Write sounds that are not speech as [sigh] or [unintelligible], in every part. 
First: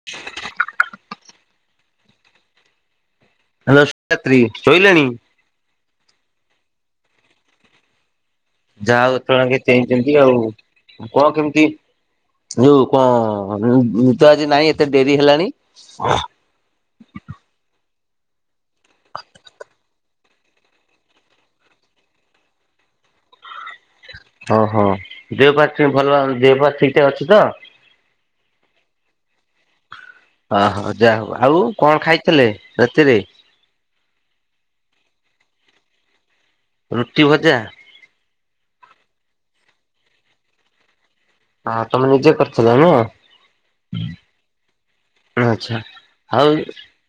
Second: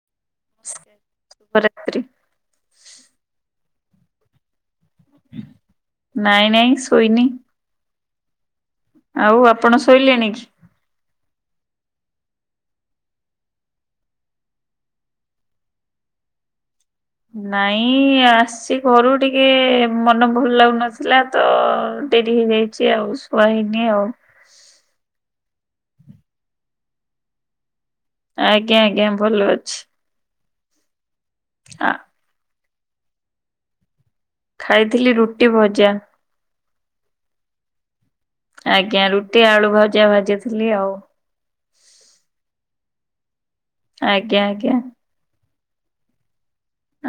ହ [unintelligible] ହ୍ୟାଲୋ [unintelligible] ଶୋଇିଲଣି? ନାଇଁ ନାଇଁ ଶୋଇନି। ଯାହା ଆଉ ଅ ଆପଣ ଚେଇଁଚନ୍ତି ଶୋଇଲେଣି ଆଉ କି? କଣ କେମିତି ଯଉ କଣ ତ ଆଜି ନାଇଁ ଏତେ ଡେରି ହେଲାଣି। ନାଇଁ ଆସି ଘରୁ ଟିକେ ମନ ଭଲ ଲାଗୁନଥିଲା ତ ଡେରି ହେଇଯାଇଛି। ଛି ଆଉ ଶୁଆ ଇନି ଆଉ। ଓହୋ ଦେହ ପା ଭଲ ଦେହ ପା ଠିକ୍ ଠାକ୍ ଅଛି ତ? ଆଜ୍ଞା ଆଜ୍ଞା ଭଲ ଅଛି। ଅହଁ ଯାହା ହଉ ଆଉ ଆ କଣ ଖାଇଥିଲେ ରାତିରେ? ଖାଇଥିଲି ରୁଟି ଭଜା। ରୁଟି ଭଜା? ଆଜ୍ଞା ରୁଟି ଆଳୁ ଭଜା ଭାଜିଥିଲି ଆଉ। ହଁ ତମେ ନିଜେ କରିଥିଲ ନା? ଆଜ୍ଞା ଆଜ୍ଞା। ଆଛା ଆଉ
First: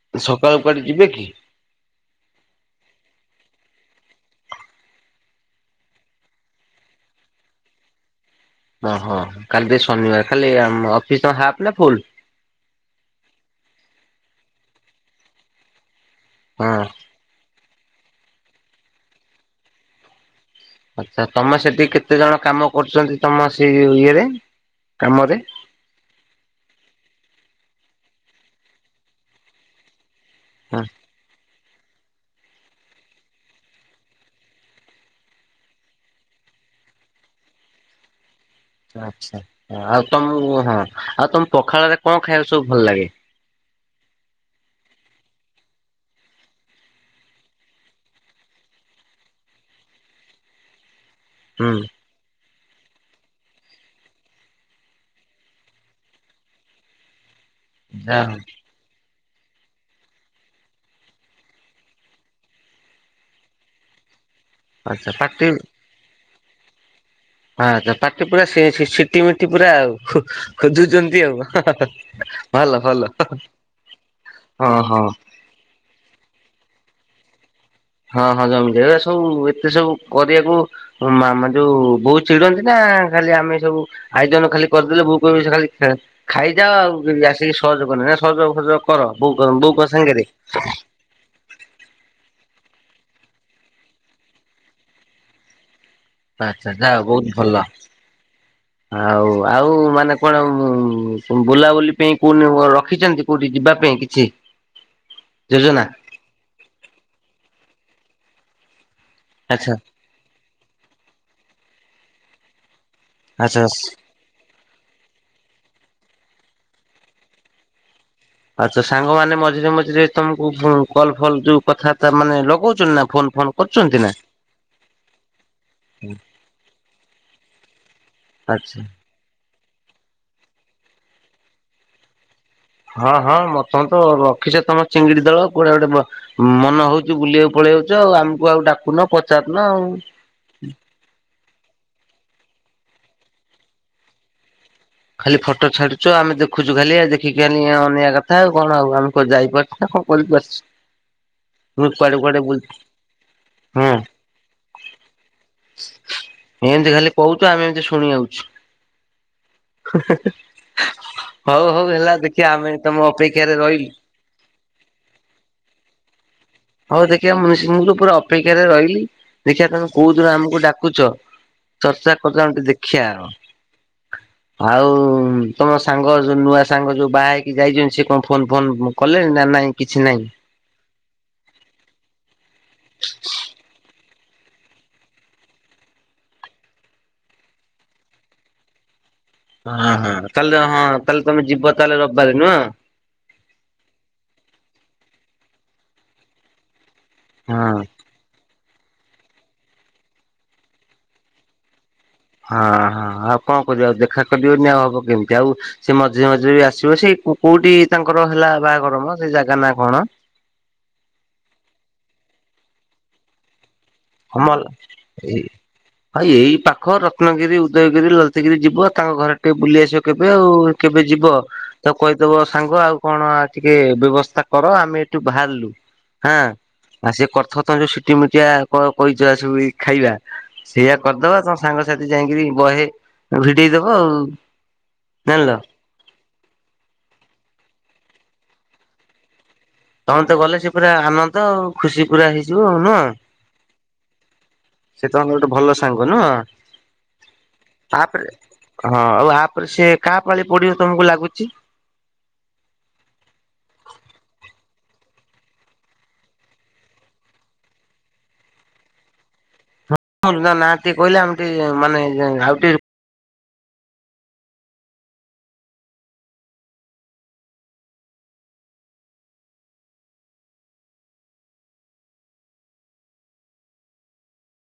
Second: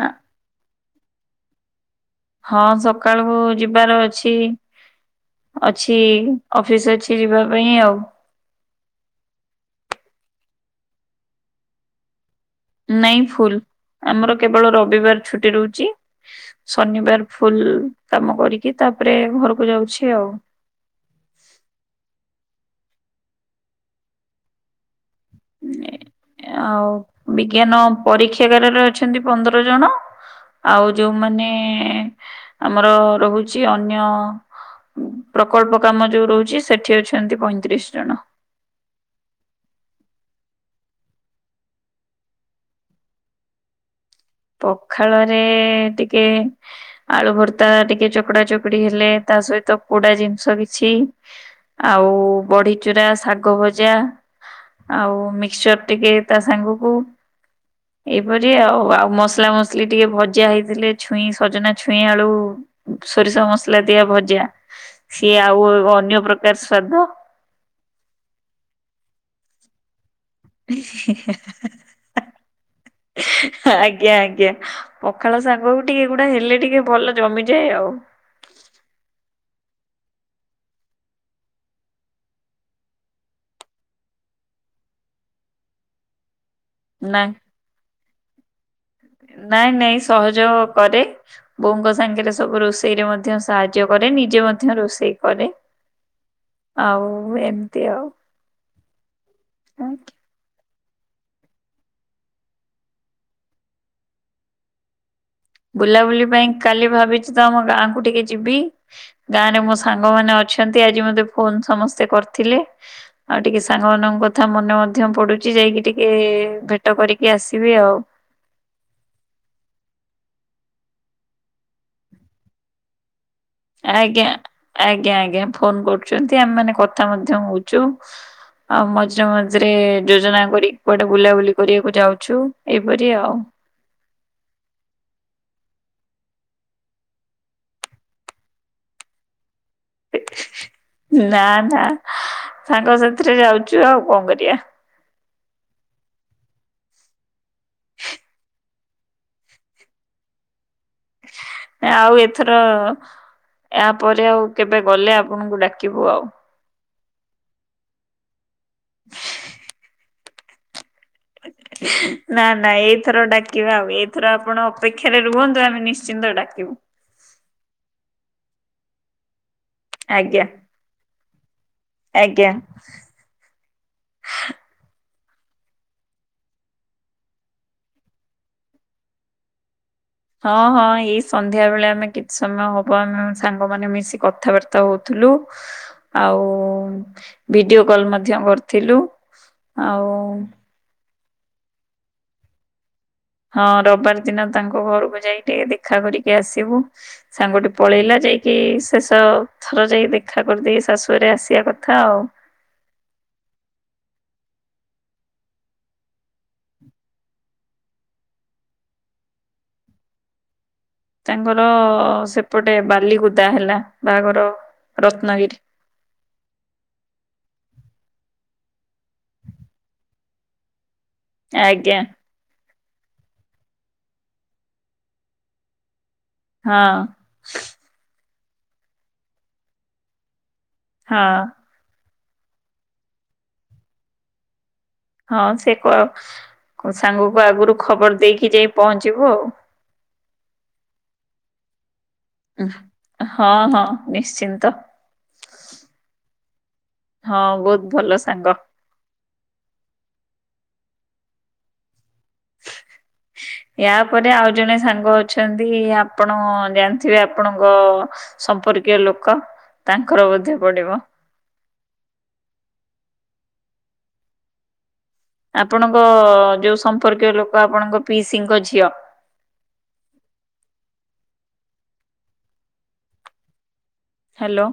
ଆ ସକାଳୁ କୁଆଡୁ ଯିବେ କି? ହଁ ସକାଳକୁ ଯିବାର ଅଛି। ଅଛି ଅଫିସ୍ ଅଛି ଯିବା ପାଇଁ ଆଉ। ଓହୋ କାଲି ଶନିବାର ଖାଲି ଅଫିସ ହା ନା ଫୁଲ? ନାଇଁ ଫୁଲ୍ ଆମର କେବଳ ରବିବାର ଛୁଟି ରହୁଛି, ହଁ ଶନିବାର ଫୁଲ୍ କାମ କରିକି ତାପରେ ଘରକୁ ଯାଉଛି ଆଉ। ଆଚ୍ଛା ତମେ ସେଠି କେତେ ଜଣ କାମ କରୁଛନ୍ତି ତମ ସେଇ ଇଏରେ କାମରେ? [inaudible] ଆଉ ବିଜ୍ଞାନ ପରୀକ୍ଷାଗାରରେ ଅଛନ୍ତି ପନ୍ଦର ଜଣ ଆଉ ଯୋଉ ମାନେ ଆମର ରହୁଛି ଅନ୍ୟ ପ୍ରକଳ୍ପ କାମ ଯୋଉ ରହୁଛି ସେଠି ଅଛନ୍ତି ପଇଁତିରିଶ ଜଣ। ଆଛା ଆଉ ତମକୁ ହଁ ଆଉ ତମ ପଖାଳରେ କଣ ଖାଇବା ସବୁ ଭଲ ଲାଗେ? ପଖାଳରେ ଟିକେ ଆଳୁ ଭର୍ତ୍ତା ଟିକେ ଚକଡା ଚକଡି ହେଲେ ତା ସହିତ ପୋଡା ଜିନିଷ କିଛି। ହୁଁ ଆଉ ବଢି। ବଡ଼ି ଚୁରା ଶାଗ ଭଜା ଆଉ ମିକ୍ସଚର ଟିକେ ତା ସାଙ୍ଗକୁ। ଯାହା ଏଇପରି ଆଉ ଆଉ ମସଲା ମସଲି ଟିକେ ଭଜାଆ ହେଇଥିଲେ ଛୁଇଁ ସଜନା ଛୁଇଁ ଆଳୁ। ସୋରିଷ ମସଲା ଦିଆ ଭଜା ଆଚ୍ଛା ସିଏ ପାଟି ଆଉ ଅନ୍ୟ ପ୍ରକାର ସ୍ଵାଦ ହଁ ତ ପାଟି ପୁରା ସେ ସିଟି ମିଟି ପୁରା ଆଉ। ଖୋଜୁଛନ୍ତି, ଆଉ ଭଲ ଭଲ। ଆଜ୍ଞା ଆଜ୍ଞା ହଁ ହଁ ପଖାଳ ସାଙ୍ଗକୁ ଟିକେ ଏଗୁଡା ହେଲେ ଟିକେ ଭଲ ଜମିଯାଏ ଆଉ। ହଁ ହଁ ଜମିଯାଏ ଏରାସବୁ ଏତେ ସବୁ କରିବାକୁ ମାମା ଯୋଉ ବହୁତ ଚିଡନ୍ତି ନା ଖାଲି ଆମେ ସବୁ ଆଇଜନ ଖାଲି କରିଦେଲେ ବୋ କରିବ ଖାଲି ଖାଇଯାଅ ଆଉ ନା ଆସିକି ସହଯୋଗନ [unintelligible] ସହ ସହ ନାଇଁ ନାଇଁ ସହଯୋଗ କରେ। ବୋଉଙ୍କ ସାଙ୍ଗରେ ସବୁ ରୋଷେଇ ରେ ମଧ୍ୟ ସାହାଯ୍ୟ କରେ ନିଜେ ମଧ୍ୟ ରୋଷେଇ କରେ। ଆଛା ଯାହା ଆଉ ବହୁତ ଭଲ, ଏମିତି ଆଉ। ଆଉ ଆଉ ମାନେ କଣ ବୁଲାବୁଲି ପାଇଁ କୋଉଠି ରଖିଛନ୍ତି କୋଉଠି ଯିବା ପାଇଁ କିଛି? [inaudible] ବୁଲାବୁଲି ପାଇଁ କାଲି ଭାବିଛି ତ ଆମ ଗାଁ କୁ ଟିକେ ଯିବି, ଗାଁ ରେ ଆଚ୍ଛା ମୋ ସା ସାଙ୍ଗ ମାନେ ଅଛନ୍ତି ଆଜି ମତେ ଫୋନ ସମସ୍ତେ କରିଥିଲେ ଆଉ ଆଚ୍ଛା ଟିକେ ସାଙ୍ଗ ମନ କଥା ମନେ ମଧ୍ୟ ପଡୁଛି ଯାଇକି ଟିକେ ଭେଟ କରିକି ଆସିବି ଆଉ। ଆଛ ସାଙ୍ଗମାନେ ମଝିରେ ମଝିରେ ତମକୁ କଲ୍ ଫଲ୍ ଯୋଉ କଥା ବାର୍ତ୍ତା ମାନେ ଲଗଉଛନ୍ତି ନା ଫୋନ୍ ଫୋନ୍? ଆଜ୍ଞା ଆଜ୍ଞା ଆଜ୍ଞା ଫୋନ କରୁଛନ୍ତି ଆମେ ମାନେ କଥା ମଧ୍ୟ ହଉଛୁ। ଆଚ୍ଛା [inaudible] ଆଉ ମଝିରେ ମଝିରେ ଯୋଜନା କରି କୁଆଟେ ବୁଲାବୁଲି କରିବାକୁ ଯାଉଛୁ। ଏଇପରି ହଁ ଆଉ। ହଁ ମଁ ତମେ ତ ରଖିଛ ତମ ଚିଙ୍ଗିଡି ଦଳ କୋଡେ ଗୋଟେ ମନ ହଉଛି ବୁଲିବାକୁ ପଳେଇାଉଛୁ ଆଉ ଆମକୁ ଆଉ ଡାକୁନ ପଚାରୁନ ଆଉ। ନା ନା ସାଙ୍ଗ ସାଥିରେ ଯାଉଛୁ ଆଉ କଣ କରିବା। ଖାଲି ଫଟୋ ଛାଡୁଚ ଆମେ ଦେଖୁଛୁ ଖାଲିଆ ଦେଖିକି ଖାଲି ଅନିଆ କଥା ଆଉ କଣ ଆଉ ଆମ କ ଯାଇପାରୁଛ ନା କଣ ବ ବସ୍ [inaudible] ଆଉ ଏଥର ଏହା ହଁ ପରେ ଆଉ କେବେ ଗଲେ ଆପଣଙ୍କୁ ଡାକିବୁ ଆଉ। ଏମତି ଖାଲି କହୁଛୁ ଆମେ ଏମତି ଶୁଣି ଆଉଛୁ। [inaudible] ହଉ ହଉ ହେଲା ଦେଖିବା ଆମେ ତମ ଅପେକ୍ଷାରେ ରହିଲୁ। ଏଥର ଆପଣ ଅପେକ୍ଷାରେ ରୁହନ୍ତୁ ଆମେ ନିଶ୍ଚିନ୍ତ ଡାକିବୁ। ହଉ ଦେଖିବା ମୁଁ ନିଶ୍ଚିନ୍ତ ପୁରା ଅପେକ୍ଷାରେ ରହିଲି ଦେଖିବା ତମେ କୋଉ ଦିନ ଆଜ୍ଞା ଆମକୁ ଡାକୁଚ। ଚର୍ଚ୍ଚା ଫର୍ଚ୍ଚା ଆଜ୍ଞା। ଆମେ ଟିକେ ଦେଖିବା ଆଉ। ଆଉ ତମ ସାଙ୍ଗ ଯୋଉ ନୂଆ ସାଙ୍ଗ ଯୋଉ ବାହା ହେଇକି ଯାଇଛନ୍ତି ସେ କଣ ଫୋନ୍ ଫୋନ୍ କଲେଣି ନାଁ ନାଇଁ? କିଛି ନାହିଁ? ହଁ ହଁ ଏଇ ସନ୍ଧ୍ୟା ବେଳେ ଆମେ କିଛି ସମୟ ହବ ଆମେ ସାଙ୍ଗମାନେ ମିଶି କଥାବା ର୍ତ୍ତା ହଉଥିଲୁ ଆଉ ଭିଡିଓ କଲ୍ ମଧ୍ୟ କରିଥିଲୁ। ହଁ ଆଉ ହଁ ତାହାଲେ ହଁ ତାହେଲେ ତମେ ଯିବ ତାହେଲେ ରବିବାର ନୁହଁ? ହଁ ରବିବାର ଦିନ ତାଙ୍କ ଘରକୁ ଯାଇକି ଦେଖା କରିକି ଆସିବୁ ହଁ ସାଙ୍ଗଟେ ହଁ ପଳେଇଲା ଯେ କି ଶେଷ ଥର ଯାଇକି ଦେଖା କରିଦେଇ ଶାଶୁ ଘରେ ଆସିବା କଥା ଆଉ। ହଁ ହଁ ଆଉ କଣ କରିବା ଆଉ ଦେଖା କରିବାନି ଆଉ ହବ କେମିତି ଆଉ ସେ ମଝିରେ ମଝିରେ ବି ଆସିବେ ସେଇ କୋ କୋଉଠି ତାଙ୍କର ହେଲା ବାହାଘର ମ ସେ ଜାଗା ନା କଣ? ତାଙ୍କର ସେପଟେ ବାଲିକୁଦା ହେଲା ବାହାଘର ରତ୍ନାଗିରି। ଭାଇ ଏଇ ପାଖ ରତ୍ନାଗିରି ଉଦୟଗିରି ଲଳିତା ଗିରି ଯିବ ତାଙ୍କ ଘର ଆଡେ ଟିକେ ବୁଲି ଆସିବ କେବେ ଆଉ କେବେ ଯିବ? ଆଜ୍ଞା ତାକୁ କହିଦବ ସାଙ୍ଗ ଆଉ କଣ ଟିକେ ବ୍ୟବସ୍ଥା କର ଆମେ ଏଠୁ ବାହାରିଲୁ। ହାଁ ହଁ ଆଉ ସିଏ କରିଥିବ ତମେ ଯୋଉ ସିଠି ମିଠିଆ କ କହିଛ ସବୁ ଖାଇବା ସେଇଆ ହଁ କରିଦବା ତମ ସାଙ୍ଗସାଥି ଯାଇଁକିରି ବହେ ଭିଡେଇ ଦବ ଆଉ। ହଁ ଜାଣିଲ ସେ କ କୋଉ ସାଙ୍ଗକୁ ଆଗରୁ ଖବର ଦେଇକି ଯାଇ ପହଞ୍ଚିବୁ ଆଉ। ତମେମାନେ ତ ଗଲେ ସେ ପୁରା ଆନନ୍ଦ ଆଉ ଖୁସି ପୁରା ହେଇଯିବ ଉଁ ଆଉ ନୁହଁ? ହଁ ହଁ ନିଶ୍ଚିନ୍ତ ସେ ତମର ଗୋଟେ ଭଲ ସାଙ୍ଗ ନୁହଁ? ହଁ ବହୁତ ଭଲ ତାପରେ ସାଙ୍ଗ। ହଁ ଆଉ ଆ ପରେ ସେ କାହା ପାଳି ପଡିବ ତମକୁ ଲାଗୁଛି? ୟା ପରେ ଆଉ ଜଣେ ସାଙ୍ଗ ଅଛନ୍ତି ଆପଣ ଜାଣିଥିବେ ଆପଣଙ୍କ ସମ୍ପର୍କୀୟ ଲୋକ। ତାଙ୍କର ହଁ ବୋଧେ ନାଁ ନାଁ ପଡିବ ଟିକେ କହିଲେ ଆମେ ବି ମାନେ ଆଉ ଟି ଆପଣଙ୍କ ଯୋଉ ସମ୍ପର୍କୀୟ ଲୋକ ଆପଣଙ୍କ ପିଇସିଙ୍କ ଝିଅ। ହାଲୋ।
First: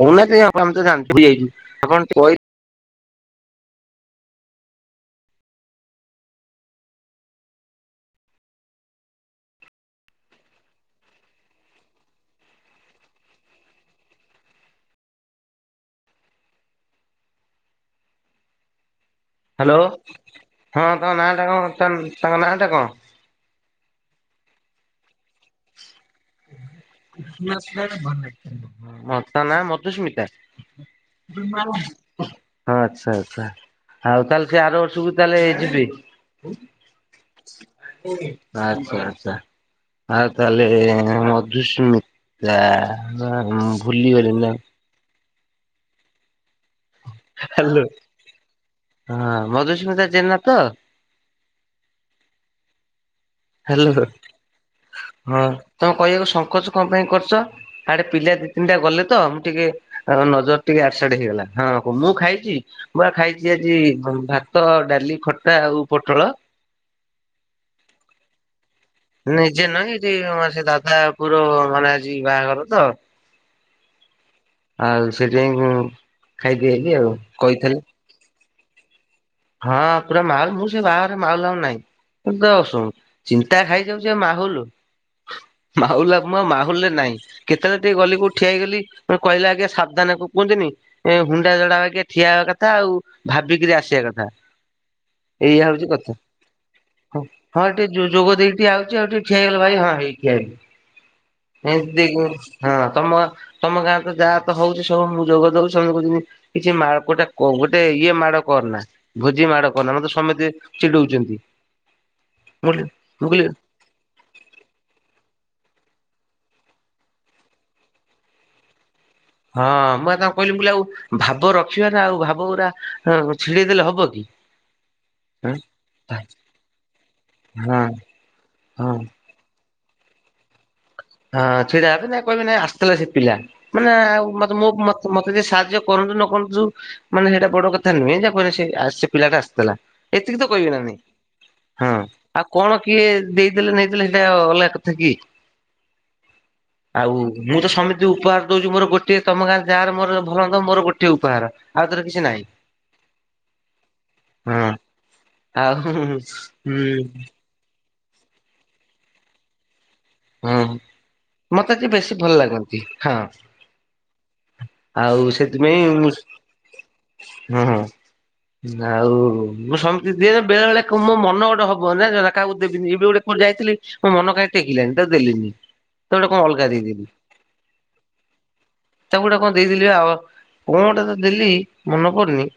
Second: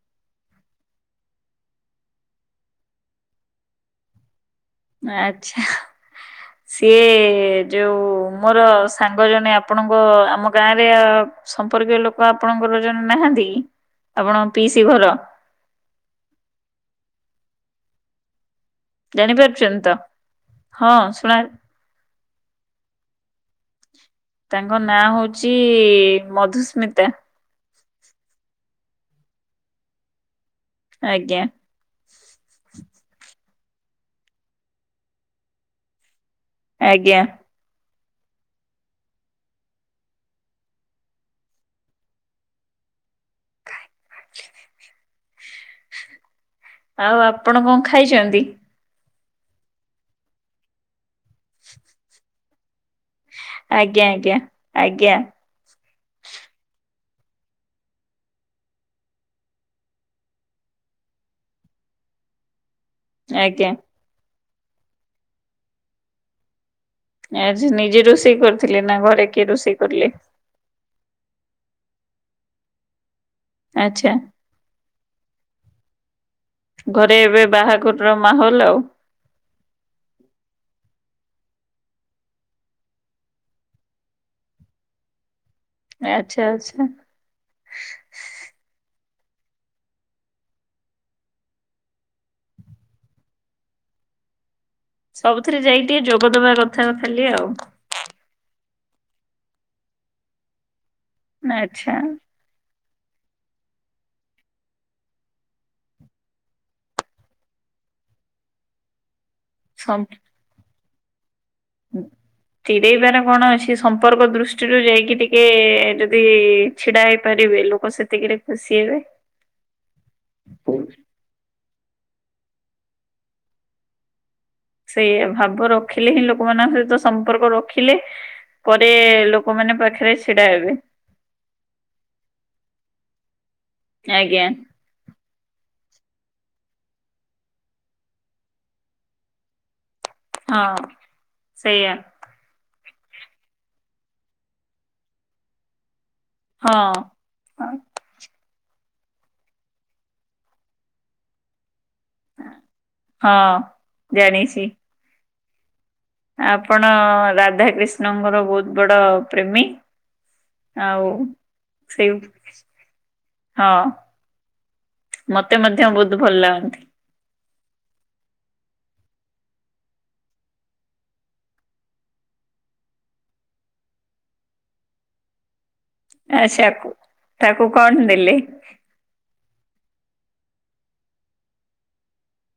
କହୁନାହାନ୍ତି ଆପଣମାନେ ତ ଜାଣିଛନ୍ତି ଏଇଠି ଆପଣ କହି ଆଛା। ସିଏ ଯୋଉ ମୋର ସାଙ୍ଗ ଜଣେ ଆପଣଙ୍କ ଆମ ଗାଁ ରେ ସମ୍ପର୍କୀୟ ଲୋକ ଆପଣଙ୍କର ଜଣେ ନାହାନ୍ତି କି ଆପଣଙ୍କ ପିଇସି ଘର। ହାଲୋ ଜାଣିପାରୁଛନ୍ତି ତ ହଁ ହଁ ତାଙ୍କ ନାଁ ଶୁଣା ଟା କଣ ତାଙ୍କ ନାଁ ତାଙ୍କ ନାଁ ଟା କଣ? ତାଙ୍କ ନାଁ ହଉଛି ମଧୁସ୍ମିତା। [unintelligible] ହୁଁ ତାଙ୍କ ନାଁ ମଧୁସ୍ମିତା ଆଜ୍ଞା [unintelligible] ହଁ ଆଚ୍ଛା ଆଚ୍ଛା ଆଉ ତାହେଲେ ସେ ଆର ବର୍ଷକୁ ତାହେଲେ ଯିବେ? ଆଜ୍ଞା। ଆଚ୍ଛା ଆଚ୍ଛା। ଆଉ ତାହେଲେ ମଧୁସ୍ମିତା ମୁଁ ଭୁଲିଗଲିଣି ନାଁ। ଆଉ ଆପଣ କଣ ହ୍ୟାଲୋ। ଖାଇଛନ୍ତି? ହଁ ମଧୁସ୍ମିତା ଜେନା ତ? ହାଲୋ ଆଜ୍ଞା ହଁ ଆଜ୍ଞା ଆଜ୍ଞା ତମେ କହିବାକୁ ସଂଙ୍କୋଚ କଣ ପାଇଁ କରୁଛ? ଆଡେ ପିଲା ଦି ତିନିଟା ଗଲେ ତ ମୁଁ ଟିକେ ନଜର ଟିକେ ଆଡେ ସାଡେ ହେଇଗଲା ହଁ ମୁଁ ଖାଇଛି। ମୁଁ ବା ଖାଇଛି ଆଜ୍ଞା। ଆଜି ଭାତ ଡାଲି ଖଟା ଆଉ ପୋଟଳ। ଆଜି ନିଜେ ରୋଷେଇ କରି ଥିଲେ ନାଁ କଣ? ନିଜେ ନାହିଁ ଏଠି ମୋର ସେ ଦାଦା ପୁଅ ର ମାନେ ଆଜି ବାହାଘର ତ ଆଚ୍ଛା। ଆଉ ସେଠି ମୁଁ ଖାଇକି ଆଇଲି ଆଉ କହିଥେଲେ। ର ମାହୋଲ୍ ଆଉ। ହଁ ପୁରା ମାଲ ମୁଁ ସେ ବାହାଘରେ ମାଲ ଆଉ ନାହିଁ। ମୋର ତ ସୁ ଚିନ୍ତା ଖାଇଯାଉଚି ଆଉ ମାହୋଲୁ। ମାହୋଲୁ ଆଉ ମୋ ଆଚ୍ଛା ଆଚ୍ଛା। ମାହୁଲରେ ନାଇଁ। କେତେବେଳେ ଟିକେ ଗଲି କୋଉଠି ଠିଆ ହେଇଗଲି କହିଲେ ଆଜ୍ଞା ସାବଧାନ କୁ କୁହନ୍ତିନି ଏ ହୁଣ୍ଡା ଜଡା ବାଗିଆ ଠିଆ ହବା କଥା ଆଉ ଭାବିକିରି ଆସିବା କଥା। ସବୁଥିରେ ଏଇଆ ଯାଇକି ଟିକେ ଯୋଗଦବା କଥା ଖାଲି ଆଉ। ଟି ଯୋ ଯୋଗ ଦେଇକି ଟି ଆଉଚି ଆଉ ଟିକେ ଠିଆ ହେଇଗଲେ ଭାଇ ହଁ ଏଇ ଠିଆ ହେଇ ଏ ଆଚ୍ଛା। ଦେଇକି ହଁ ତମ ତମ ଗାଁ ତ ଯାହା ତ ହଉଚି ସବୁ ମୁଁ ଯୋଗ ଦଉଛି ସମସ୍ତେ କହୁଚନ୍ତି କିଛି ମା ଗୋଟେ କ ଗୋଟେ ଇଏ ମାଡ କର ନା ଭୋଜି ମାଡ କରନା ମତେ ସମତେ ଚିଡଉଚନ୍ତି। ଚିଡେଇବାର କଣ ଅଛି। କି ସମ୍ପର୍କ ଦୃଷ୍ଟିରୁ ଯାଇକି ଟିକେ ଯଦି ଛିଡ଼ା ହେଇପାରିବେ ଲୋକ ସେତିକିରେ ଖୁସି ହେବେ। ହଁ ମୁଁ ପା ତାଙ୍କୁ କଇଲି ମୁଁ କଇଲି ଆଉ ଭାବ ରଖିବା ନା ଆଉ ଭାବ ପୁରା ଉ ଛିଡେଇ ଦେଲେ ହବ କି। ସେଇଆ ଭାବ ରଖିଲେ ହଁ ହିଁ ଲୋକମାନଙ୍କ ସହିତ ସମ୍ପର୍କ ରଖିଲେ ପରେ ହଁ ଲୋ କମାନେ ପାଖେରେ ଛିଡା ହେବେ। ହଁ ଛିଡ଼ା ହେବେ ନାଇ କହିବେ ନାଇଁ ଆସିଥିଲା ସେ ପିଲା ମାନେ ଉ ଆଜ୍ଞା ମତେ ମୁଁ ମ ତ ମତେ ଯିଏ ସାହାଯ୍ୟ କରନ୍ତୁ ନ କରନ୍ତୁ ମାନେ ସେଇଟା ବଡ କଥା ନୁହେଁ। [unintelligible] ସେ ଆସ୍ ସେ ପିଲାଟା ଆସିଥିଲା। ଏତିକି ତ କହିବେ ହଁ ନା ନାହିଁ। ହଁ। ସେଇଆ ଆଉ କଣ କିଏ ଦେଇଦେଲେ ନେଇଦେଲେ ସେଇଟା ଅଲଗା କଥା କି? ହଁ ଆଉ ମୁଁ ତ ସମିତି ଉପହାର ଦଉଚି ମୋର ଗୋଟିଏ ତମ ଗାଁରେ ଯାହାର ମୋର ଭଲ ମୋର ଗୋଟିଏ ଉପହାର। ଆଉ ତାର କିଛି ନାହିଁ ହଁ। ଜାଣିଛି ହଁ। ଆଉ ଆପଣ ରାଧାକ୍ରିଷ୍ଣଙ୍କର ବହୁତ ବଡ ପ୍ରେମୀ। ହଁ ଆଉ ମତେ ଟିକେ ସେଇ ବେଶୀ ଭଲ [unintelligible] ଲାଗନ୍ତି ହଁ। ହଁ। ମତେ ମଧ୍ୟ ବହୁତ ଭଲ ଲାଗନ୍ତି। ହୁଁ ଉଁ। ଆଉ ମୁଁ ସମତି ଦିଏ ବେଳେ ବେଳେ କ ମୋ ମନ ଗୋଟେ ହବ ନା ଜ କାହାକୁ ଦେବିନି ଏବେ ଗୋଟେ ମୁଁ ଯାଇଥିଲି ମୋ ମନ କାଇଁ ଟେକିଲାଣି ତାକୁ ଦେଲିନି। ତାକୁ ଗୋଟେ କଣ ଅଲଗା ଆଚ୍ଛା କୁ ଦେଇଦେଲି ତାକୁ କଣ ଦେଲେ? ତାକୁ ଗୋଟେ କଣ ଦେଇଦେଲି ଆଉ କଣ ଗୋଟେ ତ ଦେଲି ମନେ ପଡୁନି।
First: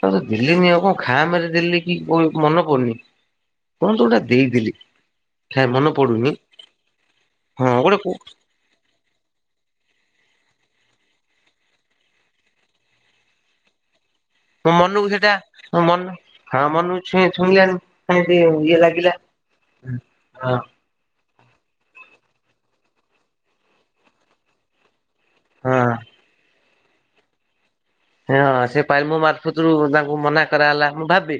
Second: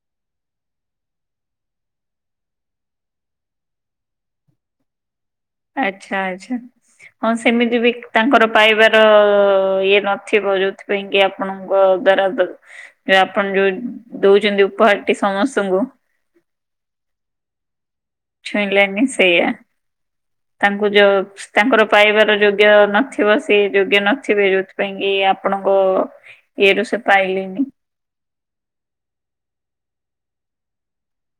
ତାକୁ ତ ଦେଲିନି ଆଉ କଣ ଖାମ ରେ ଦେଲି କି କୋ ମନେ ପଡୁନି। କଣ ତ ଗୋଟେ ଦେଇଦେଲି କା ମନେ ଆଚ୍ଛା ପଡୁନି। ଆଚ୍ଛା। ହଁ ସେମିତି ବି ତାଙ୍କର ପାଇବାର ଇଏ ନଥିବ ଯୋଉଥିପାଇଁ କି ଆପଣଙ୍କ ଦ୍ଵାରା ଦ ଯ ଆପଣ ଯୋଉ ଦଉଚନ୍ତି ମୋ ମନକୁ ଉପହାରଟି ସେଇଟା ସମସ୍ତଙ୍କୁ ମନ ହଁ ମନୁକୁ ଛୁ ଛୁଇଁଲାନି ପୁଣି ଟି ଇଏ ଛୁଇଁଲାନି ଲାଗିଲା ହଁ। କୁ ଜ ତାଙ୍କର ପାଇବାର ଯୋଗ୍ୟ ନଥିବ ସେ ଯୋଗ୍ୟ ନଥିବେ ଯୋ ଉଥି ପାଇଁ କି ଆପଣଙ୍କ ହଁ ଏରୁ ସେ ପାଇଲିନି। ହଁଁ ସେ ପାଇ ମୋ ମାରଫତରୁ ତାଙ୍କୁ ମନା କରାହେଲା ମୁଁ ଭାବି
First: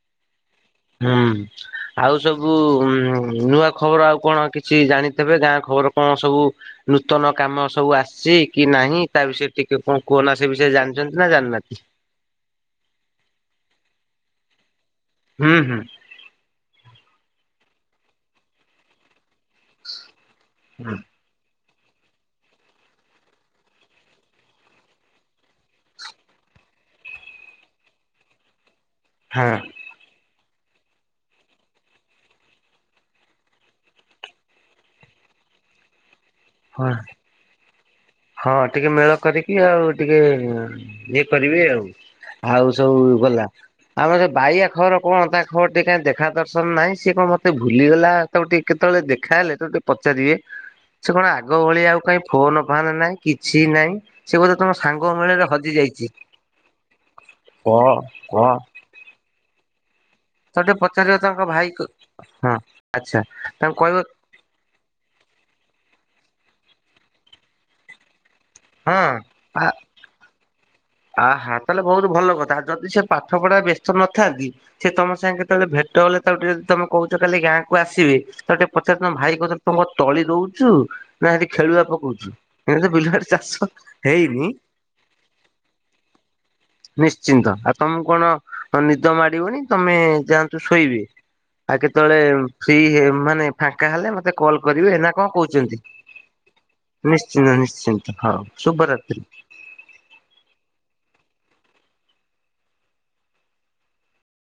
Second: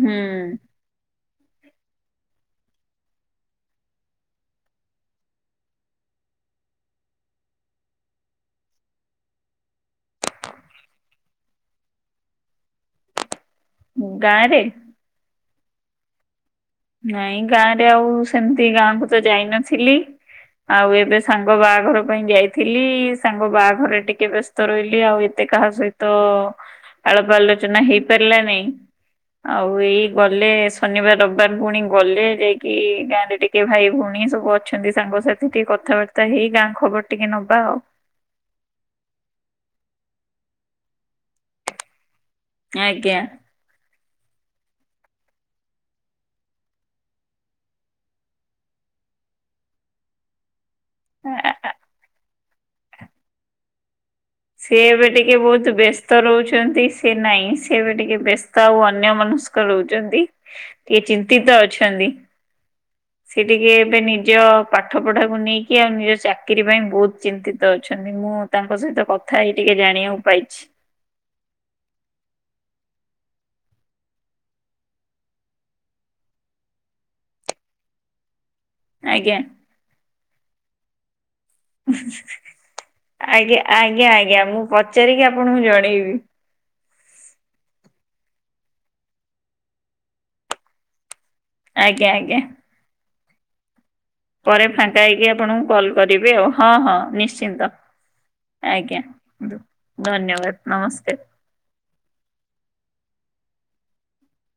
ହୁଁ। ହୁଁ। ଆଉ ସବୁ ଉ ନୂଆ ଖବର ଆଉ କଣ କିଛି ଜାଣିଥିବେ ଗାଁ ଖବର କଣ ସବୁ ନୂତନ କାମ ସବୁ ଆସିଛି କି ନାହିଁ ତା ବିଷୟରେ ଟିକେ କଣ କୁହ ନା ସେ ବିଷୟରେ ଜାଣିଛନ୍ତି ନା ଜାଣିନାହାନ୍ତି? ଗାଁରେ ହୁଁ ହୁଁ। ନାଇଁ ଗାଁ ରେ ଆଉ ସେମିତି ଗାଁ କୁ ତ ଯାଇନଥିଲି ଆଉ ହୁଁ। ଏବେ ସାଙ୍ଗ ବାହାଘର ପାଇଁ ଯାଇଥିଲି, ସାଙ୍ଗ ବାହାଘରେ ଟିକେ ବ୍ୟସ୍ତ ରହିଲି ଆଉ ଏତେ କାହା ସହିତ ତ ଆଳପ ଆଲୋଚନା ହେଇପାରିଲାନାଇଁ। ହଁ ଆଉ ଏଇ ଗଲେ ଶନିବାର, ରବିବାର ବାର ଭୁଣି ଗଲେ ଯାଇକି ଗାଁ ରେ ଟିକେ ଭାଇ ଭଉଣୀ ସବୁ ଅଛନ୍ତି ସାଙ୍ଗସାଥି ଟିକେ କଥାବାର୍ତ୍ତା ହେଇକି ଗାଁ ହଁ ଖବର ଟିକେ ନବା ଆଉ ହଁ ଟିକେ ମେଳ କରିକି ଆଉ ଟିକେ ଇଏ କରିବେ ଆଉ। ଆଉ ସବୁ ଆଜ୍ଞା। ଗଲା ଆମର ଯ ବାଇଆ ଖବର କଣ, ତା ଖବର ଟିକେ କଣ ଦେଖା ଦର୍ଶନ ନାହିଁ, ସିଏ କଣ ମତେ ଭୁଲିଗଲା। ତାକୁ ଟିକେ କେତେବେଳେ ଦେଖା ହେଲେ ତାକୁ ଟିକେ ପଚାରିବେ। ସେ କଣ ଆଗ ଭଳିଆ ଆଉ କାଇଁ ଫୋନ ଫାନ୍ ନାହିଁ, କିଛି ନାହିଁ। ବୋଧେ ତମ ସେ ସାଙ୍ଗ ଏବେ ଟିକେ ମେଳରେ ହଜି ବହୁତ ଯାଇଛି। ବ୍ୟସ୍ତ ରହୁଛନ୍ତି, ସେ ନାଇଁ କହ ସେ ଏବେ ଟିକେ କହ ବ୍ୟସ୍ତ ଆଉ ଅନ୍ୟ ମନ ରହୁଛନ୍ତି। ତ ଟିକେ ପଚାରିବ ଚିନ୍ତିତ ତାଙ୍କ ଭାଇକ ଅଛନ୍ତି। ହଁ ଆଚ୍ଛା ସେ ଟିକେ ତାଙ୍କୁ କହିବ ଏବେ ନିଜ ପାଠ ପଢାକୁ ନେଇକି ଆଉ ନିଜ ଚାକିରୀ ପାଇଁ ବହୁତ ଚିନ୍ତିତ ଅଛନ୍ତି, ମୁଁ ତାଙ୍କ ହଁ ସହିତ କଥା ହେଇ ଟିକେ ଜାଣିବାକୁ ପାଇଛି। ଆ ହା ତାହେଲେ ବହୁତ ଭଲ କଥା, ଯଦି ସେ ପାଠ ପଢା ବ୍ୟସ୍ତ ନଥାନ୍ତି ସେ ତମ ସାଙ୍ଗ କେତେବେଳେ ଭେଟ ହେଲେ, ତାକୁ ଟିକେ ତମେ କହୁଛ କାଲି ଗାଁକୁ ଆସିବେ, ତାକୁ ଟିକେ ପଚାର ତମ ଭାଇ ଆଜ୍ଞା [unintelligible] ତଳି ଦଉଛୁ। ନା ସେଠି ଖେଳୁଆ ପକଉଛୁ, ଏଇନା ତ ବିଲବାଡି ଆଜ୍ଞା ଚାଷ ଆଜ୍ଞା ଆଜ୍ଞା ହେଇନି। ମୁଁ ପଚାରିକି ଆପଣଙ୍କୁ ଜଣେଇବି। ନିଶ୍ଚିନ୍ତ, ଆପଣ ଙ୍କୁ କଣ ନିଦ ମାଡିବନି ତମେ ଯାଆନ୍ତୁ ଶୋଇବେ। ଆଉ ଆଜ୍ଞା କେତେବେଳେ ଆଜ୍ଞା ଫ୍ରି ମାନେ ଫାଙ୍କା ହେଲେ ମତେ କଲ୍ ପରେ କରିବେ ଫାଙ୍କା ନା କଣ ହେଇକି ଆପଣଙ୍କୁ କହୁଛନ୍ତି? କଲ କରିବି ଆଉ ହଁ ହଁ ନିଶ୍ଚିନ୍ତ ଆଜ୍ଞା ଧନ୍ୟବାଦ ନମସ୍ତେ।